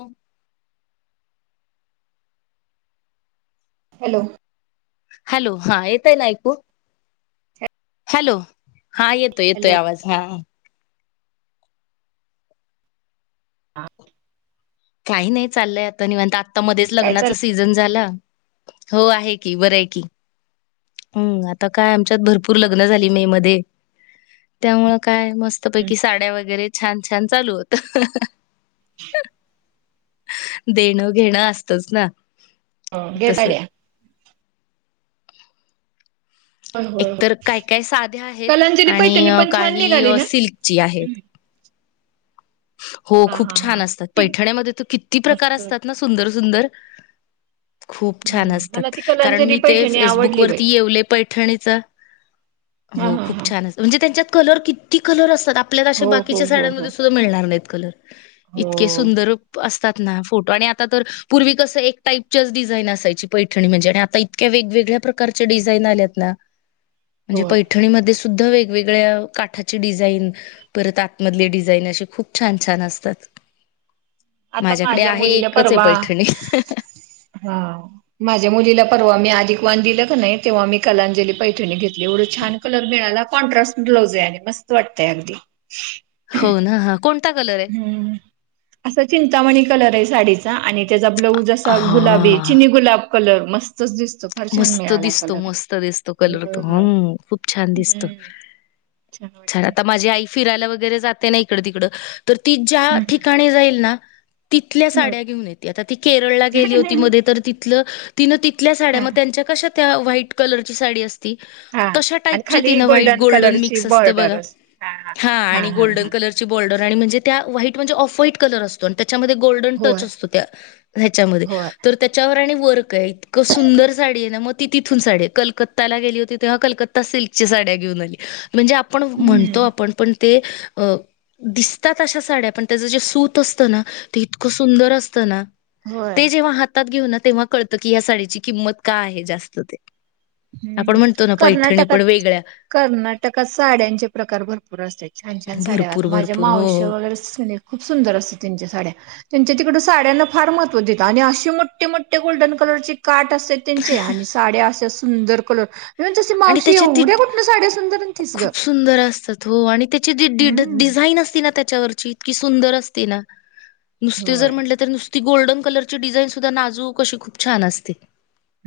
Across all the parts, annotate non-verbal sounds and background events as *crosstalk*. हो hello hello हा येतोय ना ऐकू हॅलो हा येतोय येतोय हॅलो आवाज हा हा काही नाही चाललंय आता निवांत आत्ता लगेच मध्येच काय लग्नाच चाल सीझन झाल हो आहे की बरं आहे की हम् आता काय आमच्यात भरपूर लग्न झाली मे मध्ये त्यामुळ काय मस्त पैकी साड्या वगैरे छान छान चालू होत. *inaudible* देणं घेणं असतच ना. घे तस साड्या होय होय होय एकतर काय काय साध्या आहेत कलांजली आणि पैठणी पण छान काही निघाली ना सिल्कची आहेत. हो हा खूप हा हा छान असतात ती पैठण्यामध्ये तर किती प्रकार मस्त वाट असतात ना सुंदर सुंदर खूप छान हम्म मला असतात ती कारण कलांजली मी ते पैठणी आवडली बाई फेसबुकवररती येवले पैठणीच हा हो हा खूप हा छान अस. म्हणजे त्यांच्यात कलर किती कलर असतात आपल्यात अशा हो हो बाकीच्या हो हो साड्यांमध्ये सुद्धा मिळणार नाहीत कलर. हो इतके सुंदर असतात ना फोटो आणि आता तर पूर्वी कसं एक टाईपच्याच डिझाईन असायची पैठणी म्हणजे आणि आता इतक्या वेगवेग्या प्रकारचे डिझाईन आल्यात ना. म्हणजे होय पैठणीमध्ये ध वेगवेगळ्या काठाची डिझाईन परत आतमधले डिझाईन अशी खूप छान छान असतात आता माझ्याकडे माझ्या आहे मुलीला एकच आहे परवा पैठणी. हा माझ्या मुलीला परवा मी अधिक वान दिलं का नाही तेव्हा मी कलांजली पैठणी घेत. एवढं छान कलर मिळाला कॉन्ट्रास्ट ब्लाउज आहे आणि मस्त वाटतय अगदी. हो ना ह कोणता कलर आहे. ह् असा चिंतामणी कलर आहे साडीचा आणि त्याचा ब्लाऊज असा गुलाबी हा चिनी गुलाब कलर मस्तच दिसतो. फार छान मस्त मिळाला दिसतो कलर मस्त दिसतो कलर तो होय. हम खूप छान दिसतो. हम्म छान वाटते आता माझी आई. फिरायला वगैरे जाते ना इकड तिकड तर ती ज्या हम्म ठिकाणी जाईल ना. तिथल्या हम्म हम्म. साड्या घेऊन येते आता ती केरळला गेली होती मध्ये तर तिथलं तिनं तिथल्या हा साड्यामध्ये त्यांच्या कशा त्या व्हाईट कलरची साडी असते. हा तश आणि टाईप खाली तिन व्हाईट गोल्डन कलरची मिक्स असत बॉर्डर बघा. असते हा आणि हा हा. गोल्डन कलरची बॉर्डर आणि म्हणजे त्या व्हाईट म्हणजे ऑफ व्हाट कलर असतो. त्याच्यामध्ये गोल्डन होय टच असतो त्या ह्याच्यामध्ये. होय तर त्याच्यावर आणि वर्क आहे इतकं सुंदर साडी आहे ना मग ती तिथून साडी कलकत्ताला गेली होती तेव्हा कलकत्ता सिल्कच्या साड्या घेऊन आली. म्हणजे आपण म्हणतो हम्म आपण पण ते अ दिसतात अशा साड्या पण त्याचं जे सूत असतं ना ते इतकं सुंदर असतं ना. होय ते जेव्हा हातात घेऊ ना तेव्हा कळत की या साडीची किंमत का आहे जास्त ते. आपण हम्म म्हणतो ना पैठणी पण कर्नाटकात वेगळ्या कर्नाटकात साड्यांचे प्रकार भरपूर असते छान छान साड्यावर भरपूर आता माझ्या भरपूर हो मावश हो वगैरे सुने खूप सुंदर असते त्यांच्या साड्या. त्यांच्या तिकड साड्यांना फार महत्त्व देत आणि अशेमोठे मोठे मोठे गोल्डन कलरची काट असते. त्यांचे आणि साड्या असशा सुंदर कलर ण तशी आणि मावशी त्याच्यात ती एवढ्या कुठनं साड्या सुंदरण आणतीस गं. खूप सुंदर असतात हो आणि त्याची जी डि डिझाईन असते ना त्याच्यावरची इतकी सुंदर असते ना नुस्तं जर होय म्हटलं तर ती गोल्डन कलरची डिझाईन सुद्धा नाजूकशी खूप छान असते.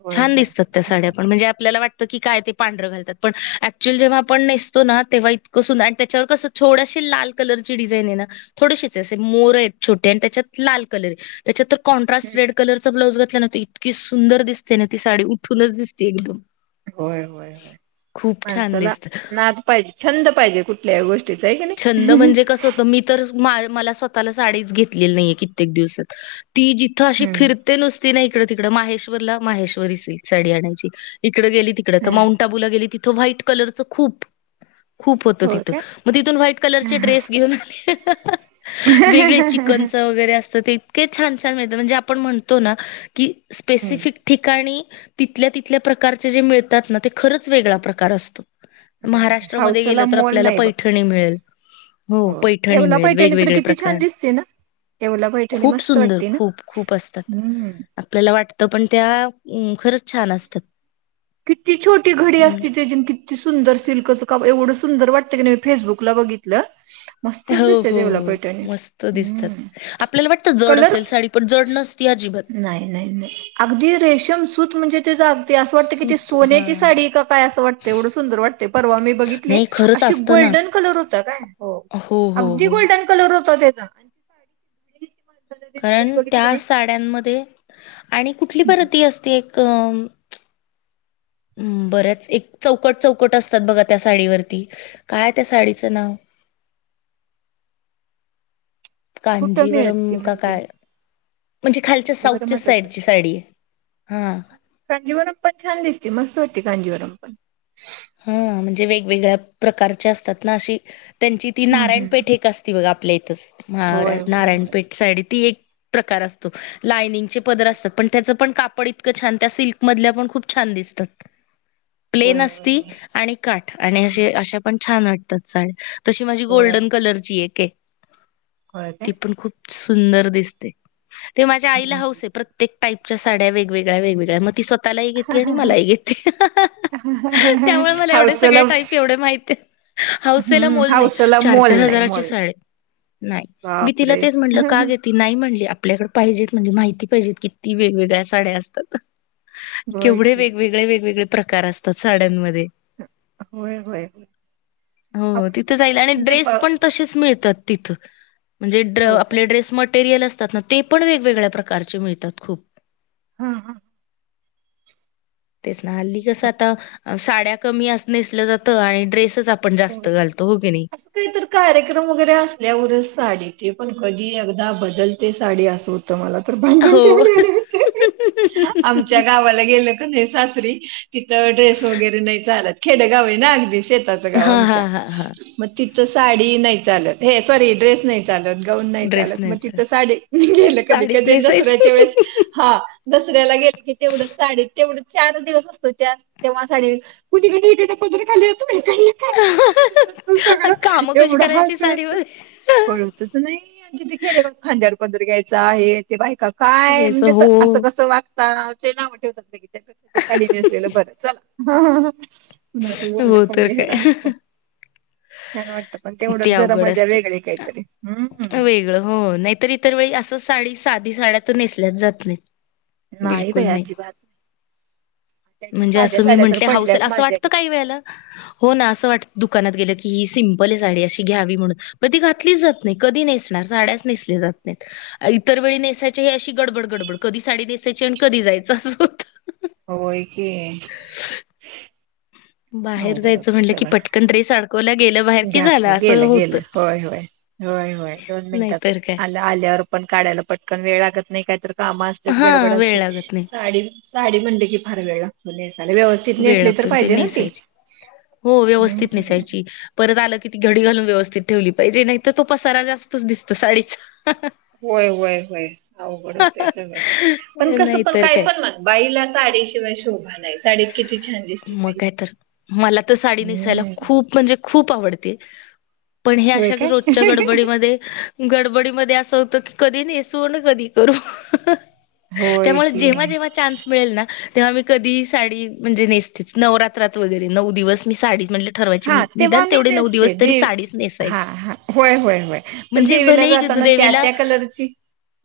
होय छान होय दिसतात त्या साड्या मस्तच पण म्हणजे आपल्याला वाटत काय ते पांढर घालतात पण ऍक्चुअल जेव्हा आपण नेसतो ना तेव्हा इतकं सुंदर आणि त्याच्यावर कसं छोडाशी लाल कलरची डिझाईन आहे ना थोडशीच असे मोर आहेत छोटे आणि त्याच्यात लाल कलर आहे. त्याच्यातर कॉन्ट्रास्ट हम्म रेड कलर ब्लाउज घातला ना त इतकी सुंदर दिसते ना ती साडी उठूनच दिसते एकदम. होय होय होय खूप छान माणसाला दिसते. ना पाहिजे छंद पाहिजे कुठल्या गोष्टीच आहे की छंद नाही? म्हणजे कसं होतं मी मला स्वतःला साडीच घेतलेली नाहीे कित्येक दिवसात ती जिथ अशी हम्म फि ते नुसती नाही इकडे तिकडे महेश्वरला महेश्वरी सिल्क साडी आणायची इकडें गेली तिकड तर हा माउंट त व व्हाईट कलर खूप खूप. होतं हो तिथं. काय मग तिथून व्हाईट कलर चे ड्रेस घेऊन आले वेगळे चिकनचा वगैरे असतं ते. के छान-छान मिळतात म्हणजे आपण म्हणतो ना की हम्म स्पेसिफिक ठिकाणी तिथल्या तिथल्या प्रकारचे जे मिळतात ना ते खरंच वेगळा प्रकार असतो. होय महाराष्ट्रामध्ये गेलं हावसाला तर मोल आपल्याला नाही बघ. पैठणी मिळेल. हो होय पैठणी येवला मिळेल पैठणी तर वेगवेगळे किती छान प्रकार. दिसते ना येवला पैठणी खूप मस्त सुंदर वाटते ना. खूप-खूप असतं. हम्म. आपल्याला वाटतं पण त्या खरंच छान असतात. किती छोटी घडी असती म्हणलं त्याजीन कि ती सुंदर सिल्कचा काप एवढं सुंदर वाटतं की मी फेसबुकला बघितलं. मस्तच हो दिसते हो तेवला हो पैठणी मस्त दिसतात. हम्म आपल्याला वाटतं जड कलर असेल साडी पण जड नसती अजिबात. नाही नाही नाही अगदी रेशम सूत म्हणजे तेजा अगदी असं वाटत कि सूत हा सोन्याची साडी कपाय असं वाटते एवढं सुंदर वाटते परवा मी बघितली. नाही खरंच अशी असतं ना गोल्डन कलर होत काय हो हो, अगदी हो. गोल्डन डन कलर होता त्याचा. माणसाला कारण मध्ये बघितली की त्या नाही साड्यांमध्ये आणि कुठली हम्म. परती असते एक अम्म हम्म बर्याच एक चौकट चौकट असतात बघा त्या साडीवरती काय त्या साडीचं नाव? कुठं कांजीवरम मिळते का म्हणजे काय? म्हणजे खालच्या साऊथच्या कांजीवरमच असेल साईडची साडी आहे हा. होय का? कांजीवरम पण छान दिसते मस्त वाटते कांजीवरम पण. हां म्हणजे वेगवेगळ्या प्रकारच्या असतात ना अशी त्यांची ती हम्म नारायण हम्म पेठ एक ती बघा आपल्या इथच होय होय होय नारायणपेठ साडी ती एक प्रकार असतो लायनिंग चे पदर असतात पण त्याच पण कापड इतकं छान त्या सिल्क मधल्या पण खूप छान दिसतात. होय होय प्लेन अस होय होय आणि काठ आणि हम्म. अशे अशा पण छान वाटतात साड्या तशी माझी होय गोल्डन कलरची एक आहे होय काय ती पण खूप सुंदर दिसते ते माझ्या आईला हौस आहे प्र प्रत्येक टाईपच्या साड्या वेगवेगळ्या वेगवेगळ्या मग ती स्वतःलाही हम्म. घेते आणि मलाही घेते. त्यामुळे मला एवढे सगळे हौसला टाईप एवढे माहितेय. हौसेला हम्म मोल नाही हौसला मोल चार-चार नाही हजाराची मोल नाही साडी. नाही मी तिला बापरे तेच म्हणलं का घे ती नाही म्हणली आपल्याकडे पाहिजेत म्हणली माहिती पाहिजेत किती वेगवेगळ्या साड्या असतात. होय केवढे की वेगवेगळे वेगवेगळे प्रकार असतात साड्यांमध्ये. होय होय होय हो आपण तिथ बघ, जाईल आणि म्हणजे ब ड्रेस पण तशेच मिळतात तिथं म्हणजे होय का आपले ड्रेस मटेरिअल असतात ना ते पण वेगवेगळ्या प्रकारचे मिळतात खूप. हां हां. तेच ना हल्ली कसं आता साड्या कमी नसलं जातं आणि ड्रेसच आप आपण जास्त घालतो हो की नाही? काहीतर कार्यक्रम वगैरे असल्यावरच साडी ते पण कधी एकदा बदलते साडी असो तो मला तर भानजन हो. *unintelligible* आमच्या गावाला गेले की नाही सास री तिथं ड्रेस वगैरे नाही चालत खेडेगाव ना अगदी शेतात च्या गाव हां, आमच्या हां, हां, हां. म तिथं साडी नाही चालत नाही सॉरी ड्रेस नाही चालत गाऊन नाही ड्रेस चालत म नाहीचा तिथं साडी गेलं साडीच कधी-कधी नेसायची. दसऱ्याच्या वेळेस हा दसऱ्याला गेले की तेवढं साडी तेवढं चार दिवस असतो त्या तेव्हा साडी कुणी कुणी इकडं पदर खाली येतो माहितेय. तू सगळ. कामं कशी एवढं करायची हासुयायच. साडीमध्ये? *unintelligible* तसं नाही तीथे खेडेगावात खांद्यावर पदर घ्यायचा आहे. ते बायका काय, घ्यायचं म्हणजे हो. असं कसं वागता. ते नाव ठेवतात लगेच. त्यापेक्षा ते साडी नेसलेलं बर. चला. कुणाचं बोलन हो खाऊन तर काय. घ्यायला छान वाटतं पण, तेवढंच ते जरा अवघड मजा वेगळी काहीतरी. हम्म. सगळ. हो. नाहीतरी इतर वेळी असं साडी साधी साड्यात नेसल्याच जात नाही. बिलकुल नाही. त्याच्या म्हणजे साध्या असं मी साड्या तर म्हंटले हाऊसहोइल पडल्यात असं माझ्या वाटत किती काही वेळेला. हो ना असं वाट दुकानात गेलं की ही सिंपले साडी अशी घ्यावी म्हणून. पण ती घातलीच जात नाही. कधी नेसणार. साड्याच नेसल्या जात नाही. इतर वेळी नेसायची. हे अशी गडबड गडबड. कधी साडी नेसायची आणि कधी जायचं अस होत. होय कि. बाहेर जायचं म्हटलं की, पटकन ड्रेस अडकवला गेलं बा घातलं. गेलं गेलं. होय होय. होय होय. दोन मिनिटात नाहीतर काय आल. आल्यावर पण काढायला पटकन वेळ लागत नाही. काहीतरी काम असतात. हा गडबड वेळ असती. लागत नाही साडी साडी म्हणल की फार वेळ लागतो नेसायला. व्यवस्थ वेळ लागतो. ते नेसायची. हो व्यवस्थित हम्म नेसायची. परत आलं किती घडी घालून व्यवस्थित ठेवली पाहिजे. नाही तर तो पसारा जास्तच दिसतो. साडीचा. होय होय होय. अवघडचे सगळं. पण कसं पण काय पण म्हण बाईला साडी शिवाय शोभा नाही. साडीत किती छान दिसते मग बाई काय तर. मला तर साडी नेसायला हम्म खूप म्हणजे खूप खूप आवडते. पण हे होय अशा काय रोजच्या गडबडीमध्ये गडबडीमध्ये असं होतं की कधी नेसू आणि कधी करू? होय त्यामुळे जेव्हा की जेव्हा चान्स मिळेल ना तेव्हा मी कधी साडी म्हणजे नेसतेच. नवरात्रात वगैरे. नऊ दिवस मी साडी म्हणल ठरवायची. हा निदान तेव्हा मी तेवढे नऊ नेसते दिवस तरी देव साडीच हा नेसायची. हा होय होय होय पण म्हणजे देवीला भलेही जाताना त्या देवीला. त्या कलरची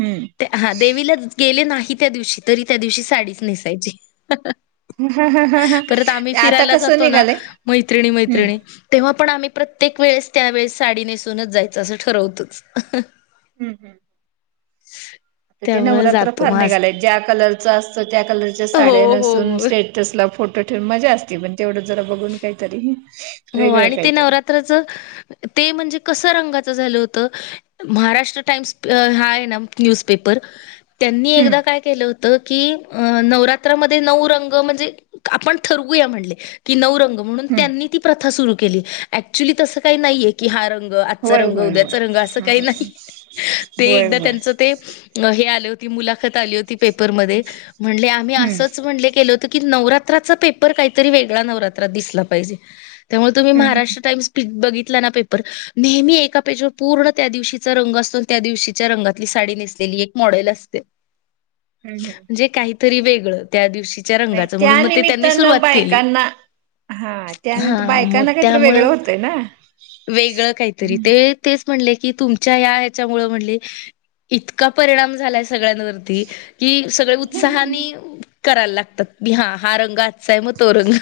हम्म त्या. हा. देवीला गेले नाही त्या दिवशी. तरी त्या दिवशी साडीच नेसायची. ह ह ह हं *unintelligible* परत आम्ही फिरायला जातो ना. मैत्रिणी हम्म मैत्रिणी. तेव्हा पण आम्ही प्रत्येक वेळेस. त्यावेेळेस साडी नेसूनच जायचं असं ठरवतोच. हम्म हम्म. ते त्यामुळे नवरात्र जातो फार मस्त. निघालाय. ज्या कलर असत. त्या कलरच्या हो साड्या हो नेसून. हो. स्टेटस ला फोटो ठेवून. मजा असत. पण. तेवढं जरा बघून काहीतरी. हो वेगळं आणि ते काहीतरी नवरात्राच. ते म्हणजे कसं रंगाचं झालं होतं. महाराष्ट्र टाइम्स हा आहे ना न्यूजपेपर. त्यांनी हम्म एकदा काय केलं होत की, अ नवरात्रामध्ये नऊ रंग म्हणजे आपण ठरवूया म्हणले. की नऊ रंग म्हणून हम्म त्यांनी ती प्रथा सुरू केली. ऍक्च्युली तसं काही नाहीये. की हा रंग. आजचा होय रंग, होय होय उद्याचा रंग. असं काही हम्म नाहीये. ते होय एकदा होय त्यांच ते हे आलं की, ती मुलाखत आली होती पेपरमध्ये. म्हणले आम्ही अस हम्म म्हणले केल त की नवरात्रचा पेपर काहीतर वेगळा नवरात्रात दिसला पाहिजे. त्यामुळे तुम्ही हम्म हम्म महाराष्ट्र टाईम्स बघितला ना पेपर. नेहमी एका पेजवर पूर्ण त्या दिवशीचा रंग असतो. त्या दिवशीच्या रंगातली साडी नेस नेसलेली एक मॉडेल असते. हम्म हम्म म्हणजे काहीतरी वेगळं त्या दिवशीच्या नाही रंगाच. त्या म्हणून मग ते त्यांनी निमित्तानं सुरुवात केली. बायकांना हा त्यानंतर हा मग बायकांना काहीतरी वेगळं त्यामुळं होतंय ना. वेगळं काहीतरी ते. तेच म्हणले की तुमच्या या ह्याच्यामुळे म्हणले इतका परिणाम झालाय सगळ्यांवरती. कि सगळे उत्साहाने करायला लागताती हा हा रंग आजचा आहे मग तो रंग.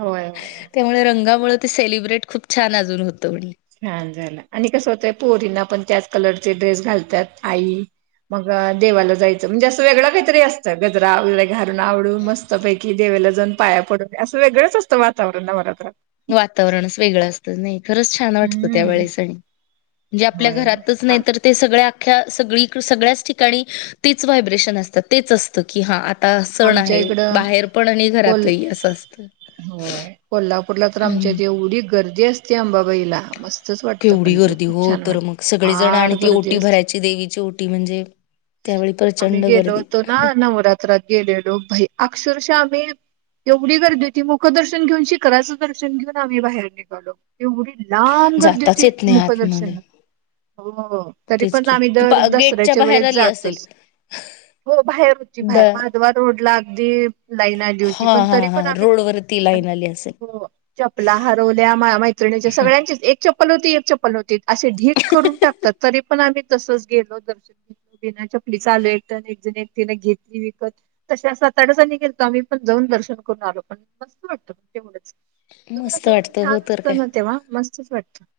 होय होय. त्यामुळे रंगामुळे ते सेलिब्रेट खूप छान अजून होतं म्हण. छान झालं आणि कसं होतय पोरींना पण त्याच कलरचे ड्रेस घालतात आई. मग देवाला जायचं म्हणजे असं वेगळं काहीतरी असतं गजरा घारून आवरुन मस्त पैकी कि देवेला जाऊन पाया पडून असं वेगळंच असतं वातावरन नवरात्रात. वातावरणच वेगळं असतं नाही खरंच. छान वाटतं हम्म त्यावेळेस म्हणजे आपल्या होय होय. घरातच नाहीतर ते सगळ्या अख्या सगळी सगळ्याच ठिकाणी तेच व्हायब्रेशन असतात तेच असत. की हा आता सण आमच्या आहे इकडं बाहेर पण आणि कोल घरातही असं असत. होय कोल्हापूरला तर आमच्यात एवढी गर्दी असते अंबाबाईला मस्त. वाटत केवढी पणजे गर्दी खूप हो छान तर वाटत मग सगळेजण फार आणि ती गर्दी ओटी असते पण. भरायची देवीची ओटी म्हणजे त्यावेळी आम्ही प्रचंड गेलो गर्दी होतो ना नवरात्रात गेलेलो भाई अक्षरशः आम्ही एवढी गर्दी होती मुख दर्शन घेऊन शिखराचं दर्शन घेऊन आम्ही बाहेर निघालो एवढी लांब गर्दी जाताच होती येत नाही आतमध्ये मुखदर्शनला हो तरी तेच पण की आम्ही तू दर पा गेटच्या दसऱ्याच्या बाहेर वेळेस आली असेल जातच. हो बाहेर होची द बाहेर माधवा रोडला अगदी लाईन आली होती हा पण हा तरी पण हा आम्ही. रोडवरती लाईन आली असेल हो चपला हरवल्या मैत्रिणीच्या सगळ्यांचेच एक एक चप्पला होती एक चप्पल होती असे ढीक करून टाकतात तरी पण आम्ही तसच गेलो दर्श. बिना चपली चालू एक एक जण एकटिने घेतली विकत. तस सात आठ जनी गेले होतो आम्ही पण जाऊन दर्शन करून आलो पण मस्त वाटतं तेवढंच. मस्त वातावरण वाटतं छान हो तर असतं काय ना तेव्हा मस्तच वाटतं.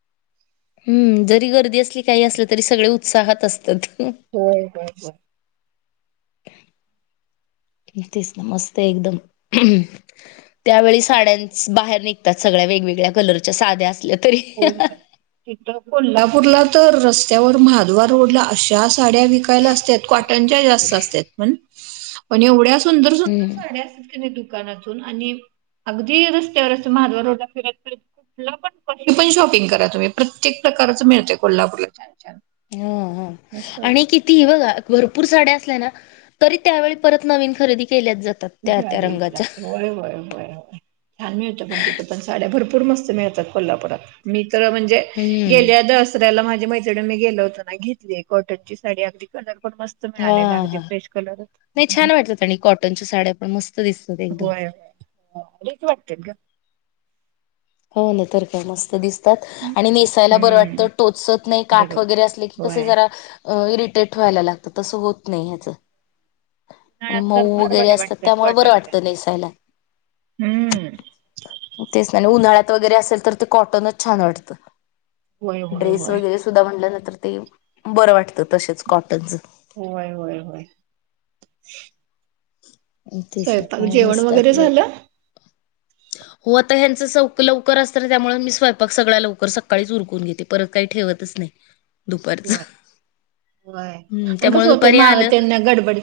हम्म जरी गर्दी असली काही असलं तरी सगळे उत्साहात असतात. हो होय हो. तसत मस्त एकदम. त्यावेळी साड्यांस बाहेर निघतात सगळ्या वेगवेगळ्या कलरच्या साध्या असल्या तरी. इथ कोल्हापूरला तर रस्त्यावर महादवा रोडला अशा साड्या विकायला असतात क. कॉटनच्या जास्त असतात पण. *unintelligible* पण एवढ्या सुंदर सुंदर हम्म साड्या असतात क. दुनातून आणि अगदी रस्त्यावर अस महादवा रोड फिरातय कुठला पण कशी पण शॉपिंग करा तुम्ही प्रत्येक प्रकारच मिळते कोल्हापूरला छान छान. हा ह मस्त आणि वाटतं किती बघा भरपूर साड्या असल्या ना तरी त्यावेळी परत नवीन खरेदी केल्या जातात. त्या त्या घ्यावीच रंगाच्या लागते होय होय होय होय. छान मिळतं पण तिथे पण साड्या भरपूर मस्त मिळतात कोल्हापुरात मी तर म्हणजे. गेल्या हम्म दसऱ्याला माझ्या मैत्रिणी मी गेलो होत ना घेतली कॉटन ची साडी अगदी कलर पण मस्त. मिळाले लागते फ्रेश कलर. त्याच्यात आणि कॉटन. च्या साड्या पण मस्त दिसत. होय एकच वाटते ग. हो ना तर का मस्त दिसत. आणि नेसायला बरं हम्म वाटतं टोचत नाही काठ बरोबर वगैरे असले की कस होय जरा इरिटेट व्हायला लागतं तसं होत नाही ह्याचं आणि उन्हाळ्यात मऊ तर फार वगैरे बऱ्या असतात वाटतात त्यामुळ बरं कॉटनच्या. वाटतं नेसायला. हम्म तेच ना उन्हाळ्यात वगैरे असेल तर ते कॉटनच छान वाटतं. होय होय ड्रेस होय. वगैरे सुद्धा म्हटल्यानंतर ते बरं वाटतं तसेच कॉटनच होय होय होय. स्वयंपाक जेवण वगैरे झालं? ब *inaudible* हो आता ह्यांच सव लवकर असत त्यामुळे मी स्वयंपाक सगळ्या लवकर सकाळीच उरकून घेते परत काही ठेवतच नाही. दुपारच होय होय. हम आणि त्यामुळे कसं होतंय दुपारी माग आलं त्यांना गडबड